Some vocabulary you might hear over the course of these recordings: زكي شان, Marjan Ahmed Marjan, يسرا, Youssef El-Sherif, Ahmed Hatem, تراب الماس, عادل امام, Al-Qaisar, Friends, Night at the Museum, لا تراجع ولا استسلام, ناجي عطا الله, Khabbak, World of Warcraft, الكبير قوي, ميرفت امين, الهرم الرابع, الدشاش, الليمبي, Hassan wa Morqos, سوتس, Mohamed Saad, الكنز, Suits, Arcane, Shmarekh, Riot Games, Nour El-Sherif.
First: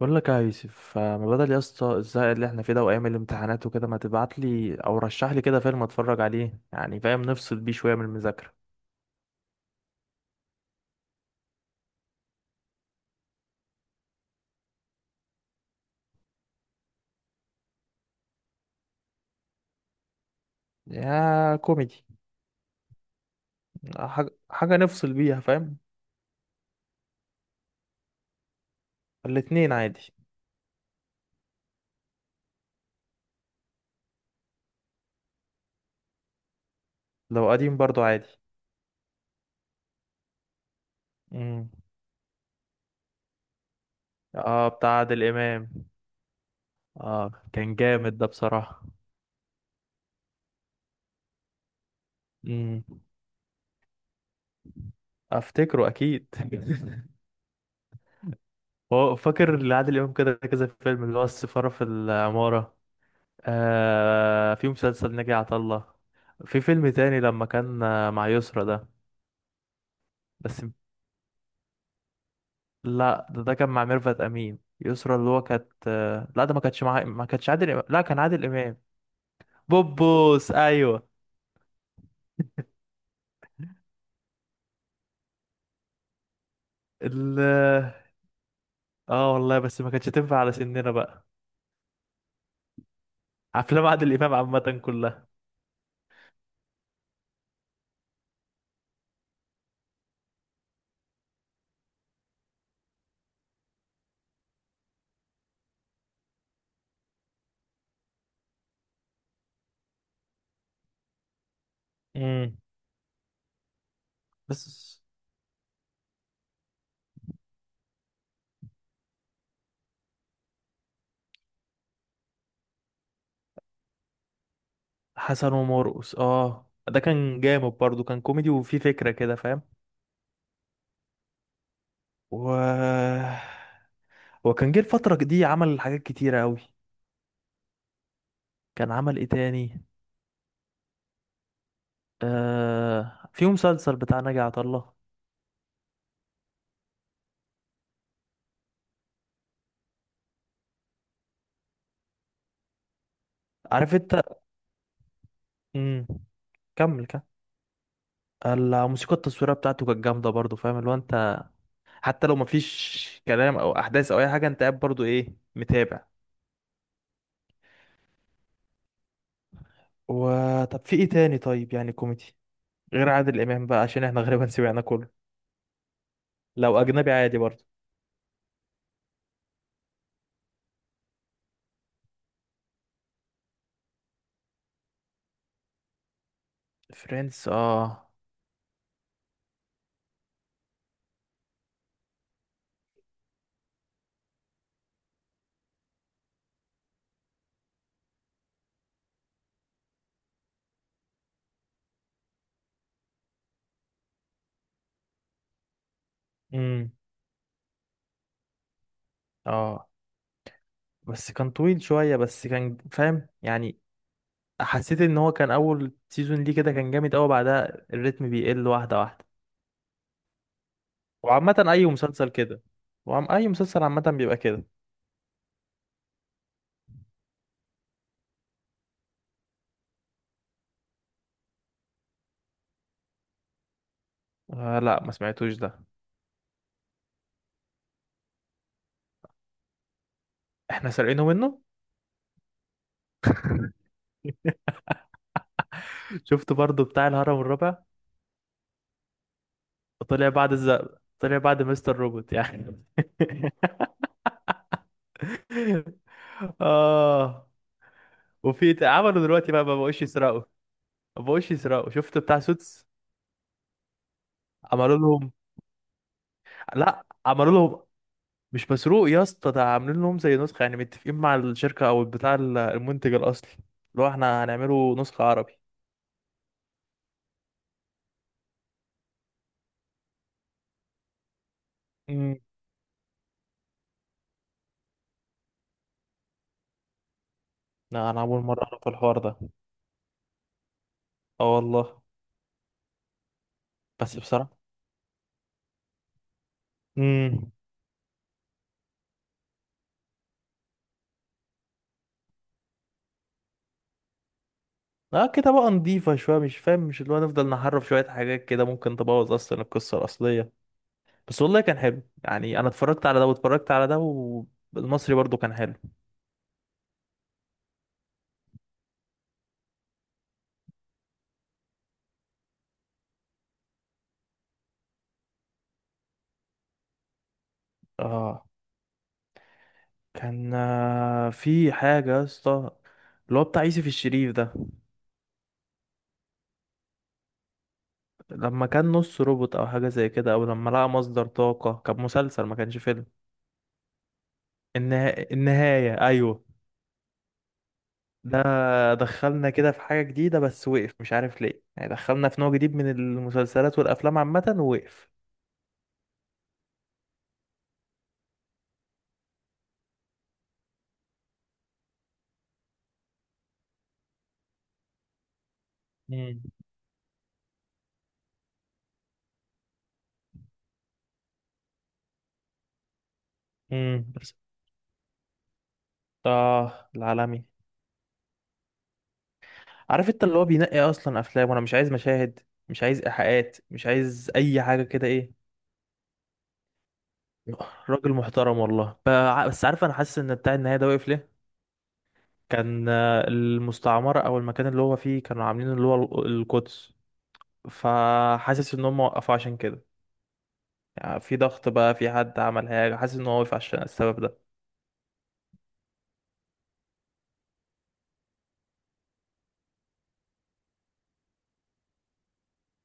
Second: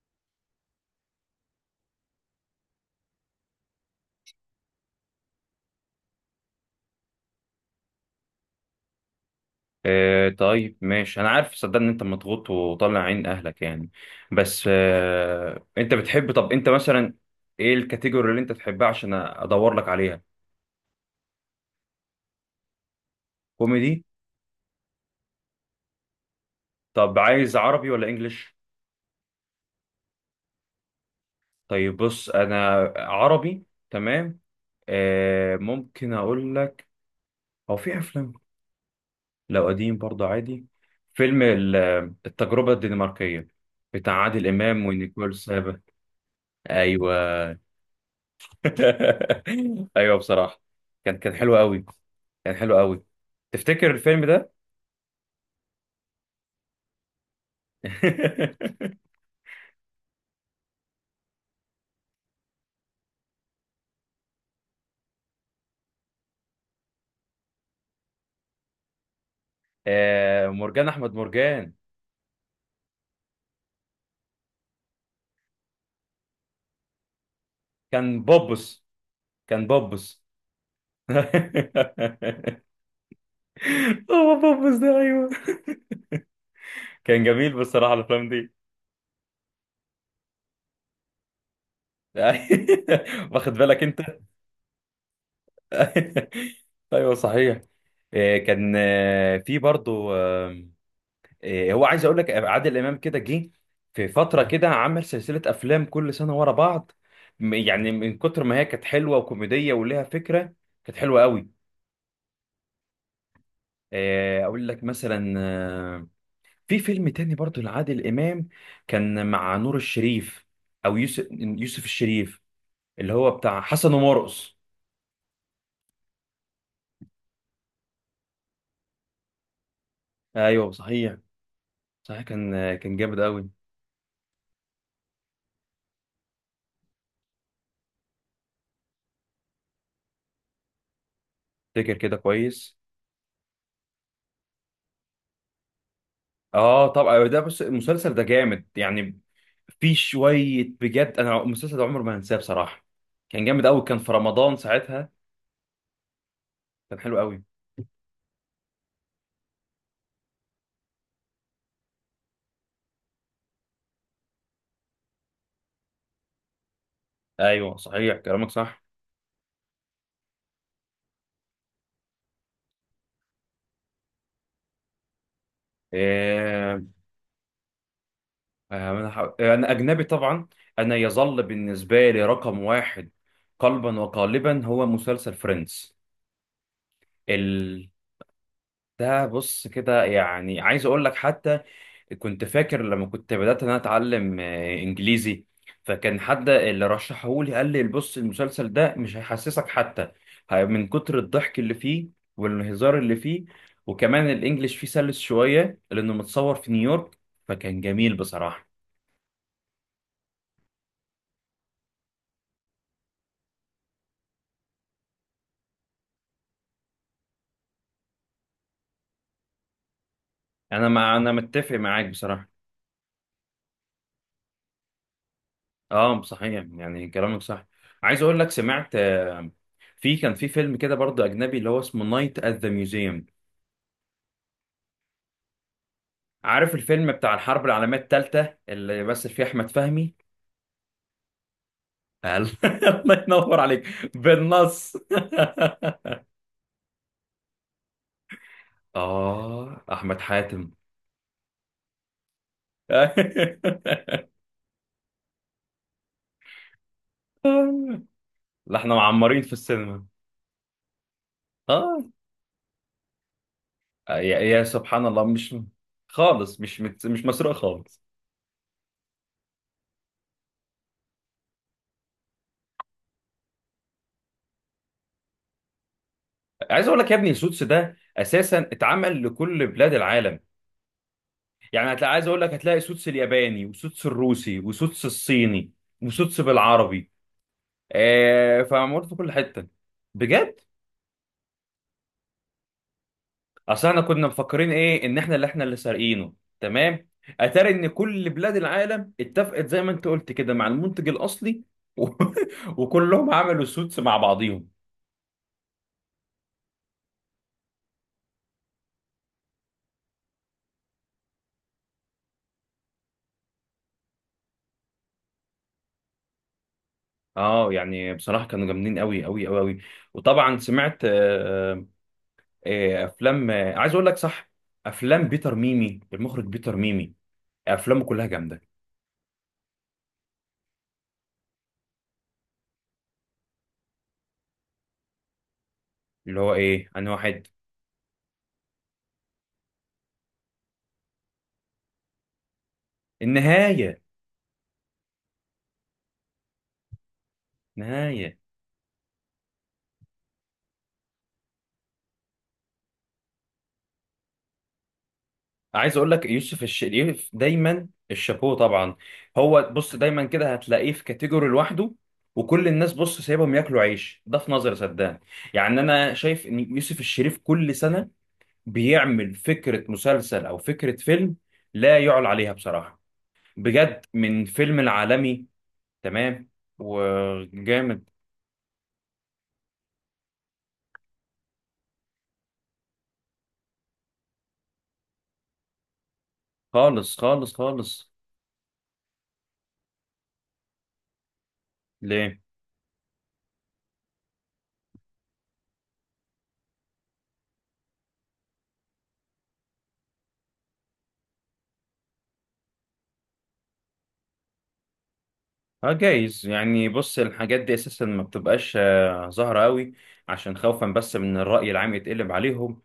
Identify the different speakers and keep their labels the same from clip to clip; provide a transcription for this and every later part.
Speaker 1: بقول لك يا يوسف، ما بدل يا اسطى الزهق اللي احنا فيه ده وايام الامتحانات وكده، ما تبعت لي او رشح لي كده فيلم اتفرج عليه، يعني فاهم، نفصل بيه شويه من المذاكره.
Speaker 2: آه، طيب، ماشي. انا عارف صدق ان انت مضغوط وطالع عين اهلك يعني. بس انت بتحب؟ طب انت مثلا ايه الكاتيجوري اللي انت تحبها عشان ادور لك عليها؟
Speaker 1: يا كوميدي،
Speaker 2: كوميدي.
Speaker 1: حاجه حاجه نفصل بيها، فاهم.
Speaker 2: طب عايز عربي ولا انجليش؟
Speaker 1: الاتنين عادي.
Speaker 2: طيب بص، انا عربي تمام. ممكن اقول لك.
Speaker 1: لو
Speaker 2: هو
Speaker 1: قديم
Speaker 2: في
Speaker 1: برضو عادي.
Speaker 2: افلام؟ لو قديم برضه عادي. فيلم
Speaker 1: امم
Speaker 2: التجربة الدنماركية، بتاع عادل
Speaker 1: اه،
Speaker 2: امام
Speaker 1: بتاع عادل
Speaker 2: ونيكول
Speaker 1: امام.
Speaker 2: سابا.
Speaker 1: اه،
Speaker 2: ايوه.
Speaker 1: كان جامد ده بصراحه.
Speaker 2: ايوه بصراحه، كان حلو قوي، كان حلو
Speaker 1: امم
Speaker 2: قوي. تفتكر الفيلم ده؟
Speaker 1: افتكره اكيد. هو فاكر لعادل امام كده كذا فيلم، اللي هو السفاره في العماره. آه، في مسلسل ناجي عطا الله. في فيلم تاني لما كان مع يسرا ده. بس
Speaker 2: مرجان احمد مرجان.
Speaker 1: لا، ده كان مع ميرفت امين يسرا، اللي هو كانت لا، ده ما كانتش مع، ما كانتش عادل امام، لا كان
Speaker 2: كان
Speaker 1: عادل امام.
Speaker 2: بوبس، كان بوبس.
Speaker 1: بوبوس ايوه.
Speaker 2: هو بوبس ده، ايوه. كان
Speaker 1: ال،
Speaker 2: جميل بصراحه الافلام دي.
Speaker 1: اه والله، بس ما كانتش تنفع على سننا بقى.
Speaker 2: واخد بالك
Speaker 1: افلام
Speaker 2: انت.
Speaker 1: عادل امام عامه كلها.
Speaker 2: ايوه صحيح. آه، كان آه، في برضو. هو عايز اقول لك عادل امام كده جه في فتره كده، عمل سلسله افلام كل سنه ورا بعض. يعني من كتر ما هي كانت حلوه وكوميديه وليها فكره، كانت حلوه قوي.
Speaker 1: امم
Speaker 2: اقول لك
Speaker 1: بس،
Speaker 2: مثلا. في فيلم تاني برضو لعادل امام، كان مع نور الشريف. او يوسف الشريف، اللي هو بتاع حسن ومرقص.
Speaker 1: حسن ومرقص. اه ده كان جامد برضو، كان كوميدي وفيه فكرة كده، فاهم.
Speaker 2: ايوه صحيح. صحيح،
Speaker 1: و...
Speaker 2: كان جامد قوي.
Speaker 1: وكان جه الفترة دي عمل حاجات كتيرة أوي. كان عمل ايه تاني؟
Speaker 2: فاكر كده كويس.
Speaker 1: آه، في مسلسل بتاع ناجي عطا الله.
Speaker 2: اه طبعا، ده بص المسلسل ده جامد يعني. في شويه بجد، انا المسلسل ده عمر ما هنساه بصراحه. كان جامد قوي،
Speaker 1: عارف
Speaker 2: كان في
Speaker 1: انت.
Speaker 2: رمضان ساعتها.
Speaker 1: امم
Speaker 2: كان
Speaker 1: كمل
Speaker 2: حلو
Speaker 1: كمل.
Speaker 2: قوي.
Speaker 1: الموسيقى التصويريه بتاعته كانت جامده برضو، فاهم اللي هو انت، حتى لو مفيش كلام او احداث او اي حاجه، انت قاعد برضو ايه، متابع.
Speaker 2: ايوه صحيح كلامك صح.
Speaker 1: وطب في ايه تاني طيب، يعني كوميدي، غير عادل امام بقى، عشان احنا غالبا سمعنا كله. لو
Speaker 2: آه
Speaker 1: اجنبي عادي برضو.
Speaker 2: أنا اجنبي طبعا. انا يظل بالنسبه لي رقم واحد قلبا وقالبا هو مسلسل فريندز.
Speaker 1: فريندز
Speaker 2: ال
Speaker 1: اه.
Speaker 2: ده بص كده، يعني عايز اقول لك حتى، كنت فاكر لما كنت بدأت ان انا اتعلم انجليزي. فكان حد اللي رشحهولي قال لي بص المسلسل ده مش هيحسسك حتى، من كتر الضحك اللي فيه والهزار اللي فيه، وكمان الانجليش فيه سلس شوية لانه متصور في
Speaker 1: امم
Speaker 2: نيويورك. فكان جميل بصراحة.
Speaker 1: اه، بس كان طويل شويه، بس كان فاهم يعني. حسيت ان هو كان اول سيزون ليه كده كان جامد قوي، بعدها الريتم بيقل واحده واحده.
Speaker 2: انا
Speaker 1: وعامه
Speaker 2: متفق
Speaker 1: اي
Speaker 2: معاك
Speaker 1: مسلسل
Speaker 2: بصراحة.
Speaker 1: كده. اي مسلسل عامه بيبقى كده.
Speaker 2: اه صحيح يعني كلامك صح. عايز اقول لك سمعت، كان في فيلم كده برضه اجنبي اللي هو اسمه نايت ات ذا ميوزيوم.
Speaker 1: آه، لا ما سمعتوش ده.
Speaker 2: عارف الفيلم بتاع الحرب العالمية الثالثة اللي مثل فيه أحمد فهمي؟
Speaker 1: احنا سارقينه منه.
Speaker 2: قال. الله ينور عليك. بالنص.
Speaker 1: شفت برضو بتاع الهرم الرابع؟
Speaker 2: أحمد
Speaker 1: طلع بعد
Speaker 2: حاتم.
Speaker 1: الزق، طلع بعد مستر روبوت يعني. اه.
Speaker 2: لا احنا
Speaker 1: عملوا
Speaker 2: معمرين
Speaker 1: دلوقتي
Speaker 2: في
Speaker 1: بقى ما بقوش
Speaker 2: السينما.
Speaker 1: يسرقوا. ما بقوش يسرقوا،
Speaker 2: آه
Speaker 1: شفت بتاع سوتس؟
Speaker 2: يا
Speaker 1: عملوا
Speaker 2: سبحان الله.
Speaker 1: لهم.
Speaker 2: مش خالص، مش
Speaker 1: لا،
Speaker 2: مت- مش مسروق
Speaker 1: عملوا لهم.
Speaker 2: خالص.
Speaker 1: مش مسروق يا اسطى، ده عاملين لهم زي نسخة، يعني متفقين مع الشركة او بتاع المنتج الاصلي، اللي هو احنا هنعمله نسخة عربي.
Speaker 2: عايز أقول لك يا ابني سوتس ده أساسا اتعمل لكل بلاد العالم، يعني هتلاقي، عايز
Speaker 1: امم
Speaker 2: أقول لك، هتلاقي سوتس الياباني وسوتس الروسي وسوتس الصيني وسوتس بالعربي.
Speaker 1: لا، انا اول مرة اعرف
Speaker 2: فمعمول في
Speaker 1: الحوار
Speaker 2: كل
Speaker 1: ده.
Speaker 2: حته، بجد.
Speaker 1: اه والله.
Speaker 2: اصل احنا
Speaker 1: بس
Speaker 2: كنا
Speaker 1: بصراحة،
Speaker 2: مفكرين ايه ان احنا اللي سارقينه. تمام.
Speaker 1: امم
Speaker 2: اتاري ان كل بلاد العالم اتفقت زي ما انت قلت كده مع المنتج الاصلي، و... وكلهم عملوا سوتس مع بعضيهم.
Speaker 1: اه كده بقى نضيفة شوية، مش فاهم، مش اللي هو نفضل نحرف شوية حاجات كده، ممكن تبوظ اصلا القصة الاصلية. بس والله كان حلو يعني، انا اتفرجت على ده واتفرجت على ده. والمصري برضو كان حلو.
Speaker 2: اه يعني بصراحه كانوا جامدين قوي قوي قوي قوي. وطبعا سمعت، افلام، عايز اقول لك، صح، افلام بيتر ميمي، المخرج بيتر ميمي، افلامه كلها
Speaker 1: اه،
Speaker 2: جامده.
Speaker 1: كان في حاجة يا اسطى، اللي هو بتاع يوسف الشريف ده،
Speaker 2: اللي هو ايه، انا واحد.
Speaker 1: لما كان نص روبوت او حاجه زي كده، او لما لقى مصدر طاقه، كان مسلسل ما كانش فيلم.
Speaker 2: النهايه.
Speaker 1: النهايه ايوه.
Speaker 2: نهايه
Speaker 1: ده دخلنا كده في حاجه جديده، بس وقف مش عارف ليه، يعني دخلنا في نوع جديد من المسلسلات والافلام عامه، ووقف.
Speaker 2: عايز اقول لك يوسف الشريف دايما الشابوه طبعا. هو بص دايما كده هتلاقيه في كاتيجوري لوحده، وكل الناس بص سايبهم ياكلوا عيش. ده في نظري، صدقني، يعني انا
Speaker 1: مم.
Speaker 2: شايف ان يوسف الشريف كل سنه بيعمل فكره مسلسل او فكره فيلم لا يعلى عليها بصراحه، بجد،
Speaker 1: بس،
Speaker 2: من فيلم العالمي. تمام
Speaker 1: اه، العالمي.
Speaker 2: وجامد.
Speaker 1: عارف انت اللي هو بينقي اصلا افلام، وانا مش عايز مشاهد، مش عايز ايحاءات، مش عايز اي حاجه كده، ايه،
Speaker 2: خالص خالص خالص.
Speaker 1: راجل محترم والله. بس عارف، انا حاسس ان بتاع النهايه ده وقف ليه.
Speaker 2: ليه؟
Speaker 1: كان المستعمرة أو المكان اللي هو فيه كانوا عاملين اللي هو القدس، فحاسس إن هم وقفوا عشان كده. يعني في ضغط بقى، في حد عمل حاجة، حاسس إن هو وقف عشان السبب ده.
Speaker 2: اه جايز يعني. بص الحاجات دي اساسا ما بتبقاش ظاهره قوي، عشان خوفا بس من الراي العام يتقلب عليهم،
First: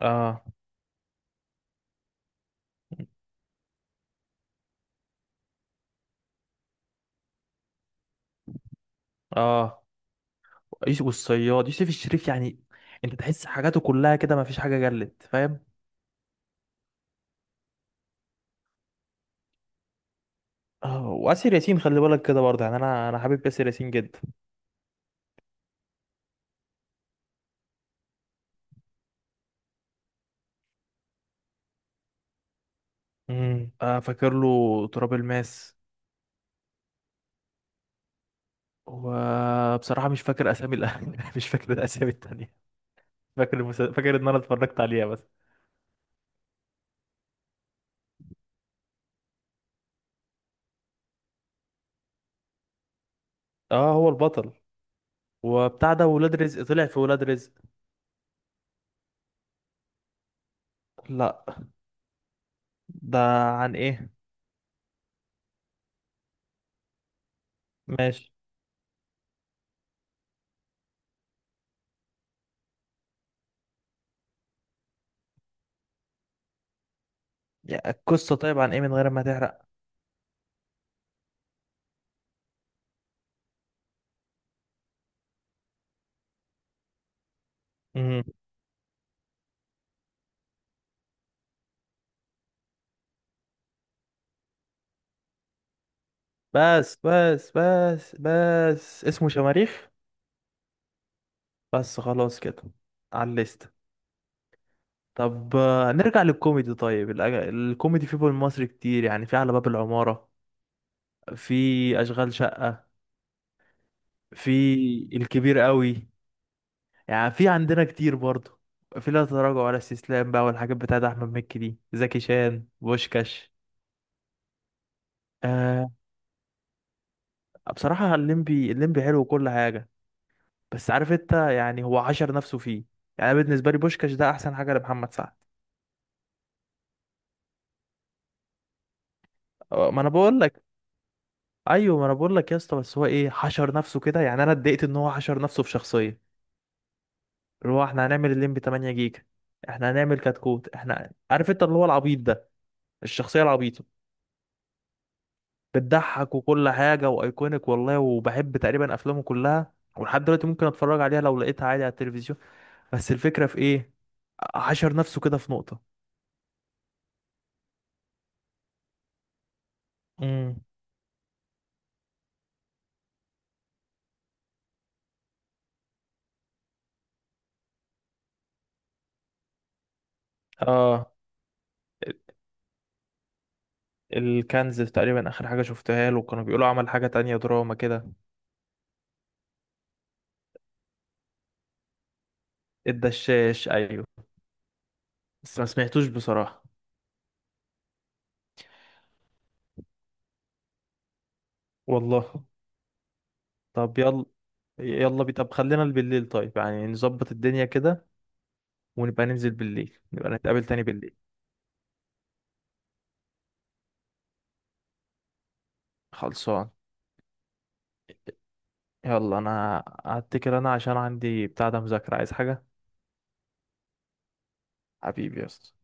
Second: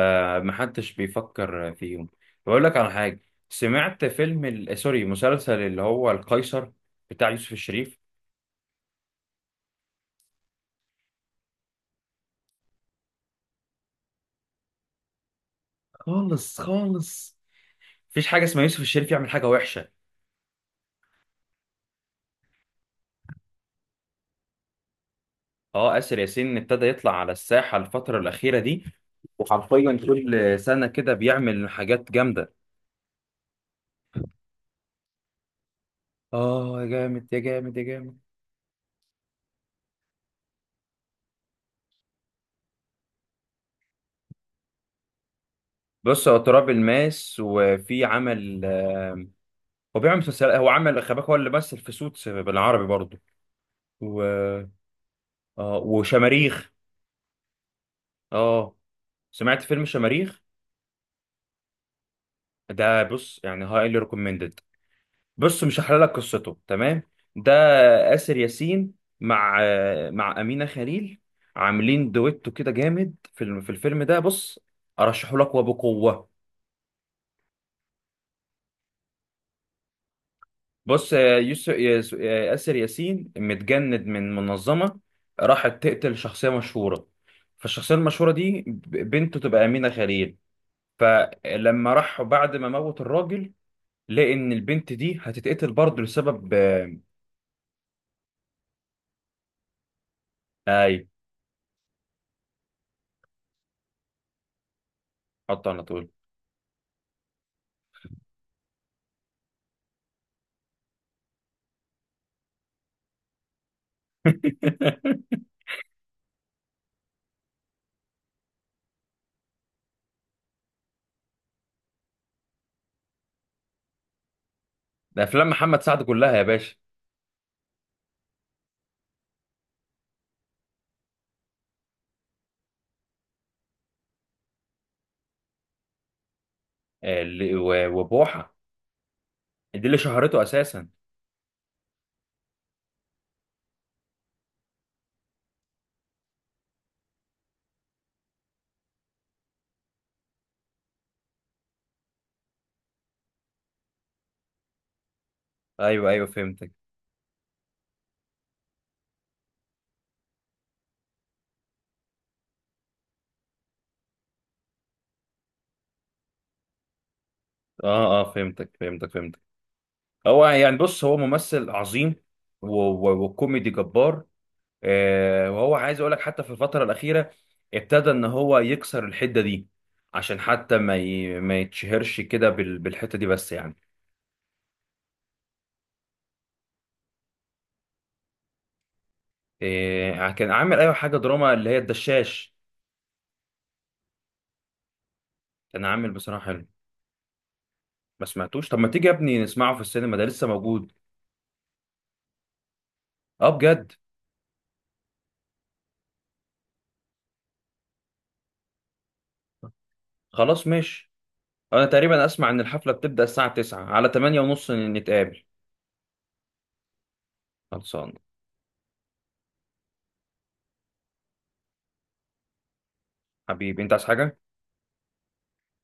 Speaker 1: اه.
Speaker 2: بيفكر فيهم. بقول لك على حاجه، سمعت فيلم ال... آه، سوري، مسلسل، اللي هو القيصر بتاع يوسف الشريف.
Speaker 1: اه، يوسف والصياد، يوسف الشريف يعني انت تحس حاجاته كلها كده ما فيش حاجة جلت، فاهم.
Speaker 2: خالص خالص. مفيش حاجه اسمها يوسف الشريف يعمل حاجه وحشه.
Speaker 1: اه، وآسر ياسين خلي بالك كده برضه، يعني انا حابب آسر ياسين جدا.
Speaker 2: اه، آسر ياسين ابتدى يطلع على الساحه الفتره الاخيره دي، وحرفيا كل سنه كده بيعمل حاجات جامده.
Speaker 1: آه، فاكر له تراب الماس.
Speaker 2: اه يا جامد يا جامد يا جامد.
Speaker 1: وبصراحة مش فاكر اسامي مش فاكر الاسامي التانية. فاكر ان انا اتفرجت عليها بس.
Speaker 2: بص، هو تراب الماس، وفي عمل، هو بيعمل مسلسل، هو عمل خباك، هو اللي مثل في سوتس بالعربي برضه.
Speaker 1: اه، هو
Speaker 2: و...
Speaker 1: البطل.
Speaker 2: آه
Speaker 1: وبتاع ده ولاد رزق،
Speaker 2: وشماريخ.
Speaker 1: طلع في ولاد رزق.
Speaker 2: اه، سمعت فيلم شماريخ؟
Speaker 1: لا.
Speaker 2: ده
Speaker 1: ده
Speaker 2: بص يعني
Speaker 1: عن
Speaker 2: هايلي
Speaker 1: ايه؟
Speaker 2: ريكومندد. بص مش هحلل لك قصته. تمام. ده
Speaker 1: ماشي.
Speaker 2: آسر ياسين مع مع أمينة خليل، عاملين دويتو كده جامد في في الفيلم ده. بص ارشحه لك وبقوة.
Speaker 1: يا القصة طيب، عن ايه من غير ما تحرق.
Speaker 2: بص، آه، يوسف ياس- آه، ياسر ياسين متجند من منظمة راحت تقتل شخصية مشهورة، فالشخصية
Speaker 1: مم.
Speaker 2: المشهورة دي بنته تبقى أمينة خليل. فلما راح بعد ما موت الراجل، لقى إن البنت دي هتتقتل برضه لسبب
Speaker 1: بس بس بس بس، اسمه شماريخ،
Speaker 2: أي.
Speaker 1: بس خلاص كده، على الليست. طب
Speaker 2: حط على طول.
Speaker 1: نرجع للكوميدي طيب. الكوميدي في بول مصر كتير، يعني في على باب العمارة، في أشغال شقة، في الكبير قوي، يعني في عندنا كتير برضه. في لا تراجع ولا استسلام بقى، والحاجات بتاعت احمد مكي دي، زكي شان، بوشكاش.
Speaker 2: ده أفلام محمد
Speaker 1: آه
Speaker 2: سعد كلها يا باشا.
Speaker 1: بصراحه الليمبي، الليمبي حلو وكل حاجه، بس عارف انت، يعني هو حشر نفسه فيه. يعني أنا بالنسبه لي بوشكاش ده احسن حاجه لمحمد سعد.
Speaker 2: آه، اللي- و- وبوحة، دي
Speaker 1: آه،
Speaker 2: اللي
Speaker 1: ما انا بقول
Speaker 2: شهرته
Speaker 1: لك.
Speaker 2: أساسا.
Speaker 1: ايوه ما انا بقول لك يا اسطى، بس هو ايه حشر نفسه كده، يعني انا اتضايقت ان هو حشر نفسه في شخصيه. اللي هو احنا هنعمل الليمبي 8 جيجا، احنا هنعمل كتكوت، احنا عارف انت اللي هو العبيط ده، الشخصيه العبيطه،
Speaker 2: أيوه أيوه
Speaker 1: بتضحك وكل
Speaker 2: فهمتك.
Speaker 1: حاجة وايكونيك والله، وبحب تقريبا افلامه كلها، ولحد دلوقتي ممكن اتفرج عليها لو لقيتها عادي على التلفزيون. بس الفكرة في ايه، حشر نفسه كده في نقطة.
Speaker 2: أه أه فهمتك فهمتك فهمتك. هو
Speaker 1: امم
Speaker 2: يعني بص هو ممثل عظيم و- و- وكوميدي جبار. وهو عايز اقول لك حتى في الفترة الأخيرة ابتدى ان هو يكسر الحدة دي، عشان حتى ما
Speaker 1: اه،
Speaker 2: ما يتشهرش كده بال- بالحتة دي بس يعني.
Speaker 1: الكنز تقريبا اخر حاجة شفتها له، كانوا بيقولوا عمل حاجة تانية دراما كده.
Speaker 2: كان عامل، ايوه، حاجة دراما اللي هي الدشاش.
Speaker 1: الدشاش ايوه، بس ما
Speaker 2: كان
Speaker 1: سمعتوش
Speaker 2: عامل بصراحة
Speaker 1: بصراحة.
Speaker 2: حلو. ما سمعتوش؟ طب ما تيجي يا ابني نسمعه في السينما، ده لسه موجود.
Speaker 1: والله.
Speaker 2: اه بجد.
Speaker 1: طب يلا، يلا بي، طب خلينا بالليل طيب، يعني نظبط الدنيا كده، ونبقى ننزل بالليل، نبقى نتقابل
Speaker 2: خلاص
Speaker 1: تاني
Speaker 2: ماشي.
Speaker 1: بالليل.
Speaker 2: انا تقريبا اسمع ان الحفلة بتبدأ الساعة 9 على 8 ونص، نتقابل.
Speaker 1: خلصان.
Speaker 2: خلصان.
Speaker 1: يلا انا هتكل، انا عشان عندي بتاع ده مذاكرة، عايز حاجة؟
Speaker 2: حبيبي، انت عايز حاجة؟
Speaker 1: حبيبي يا اسطى.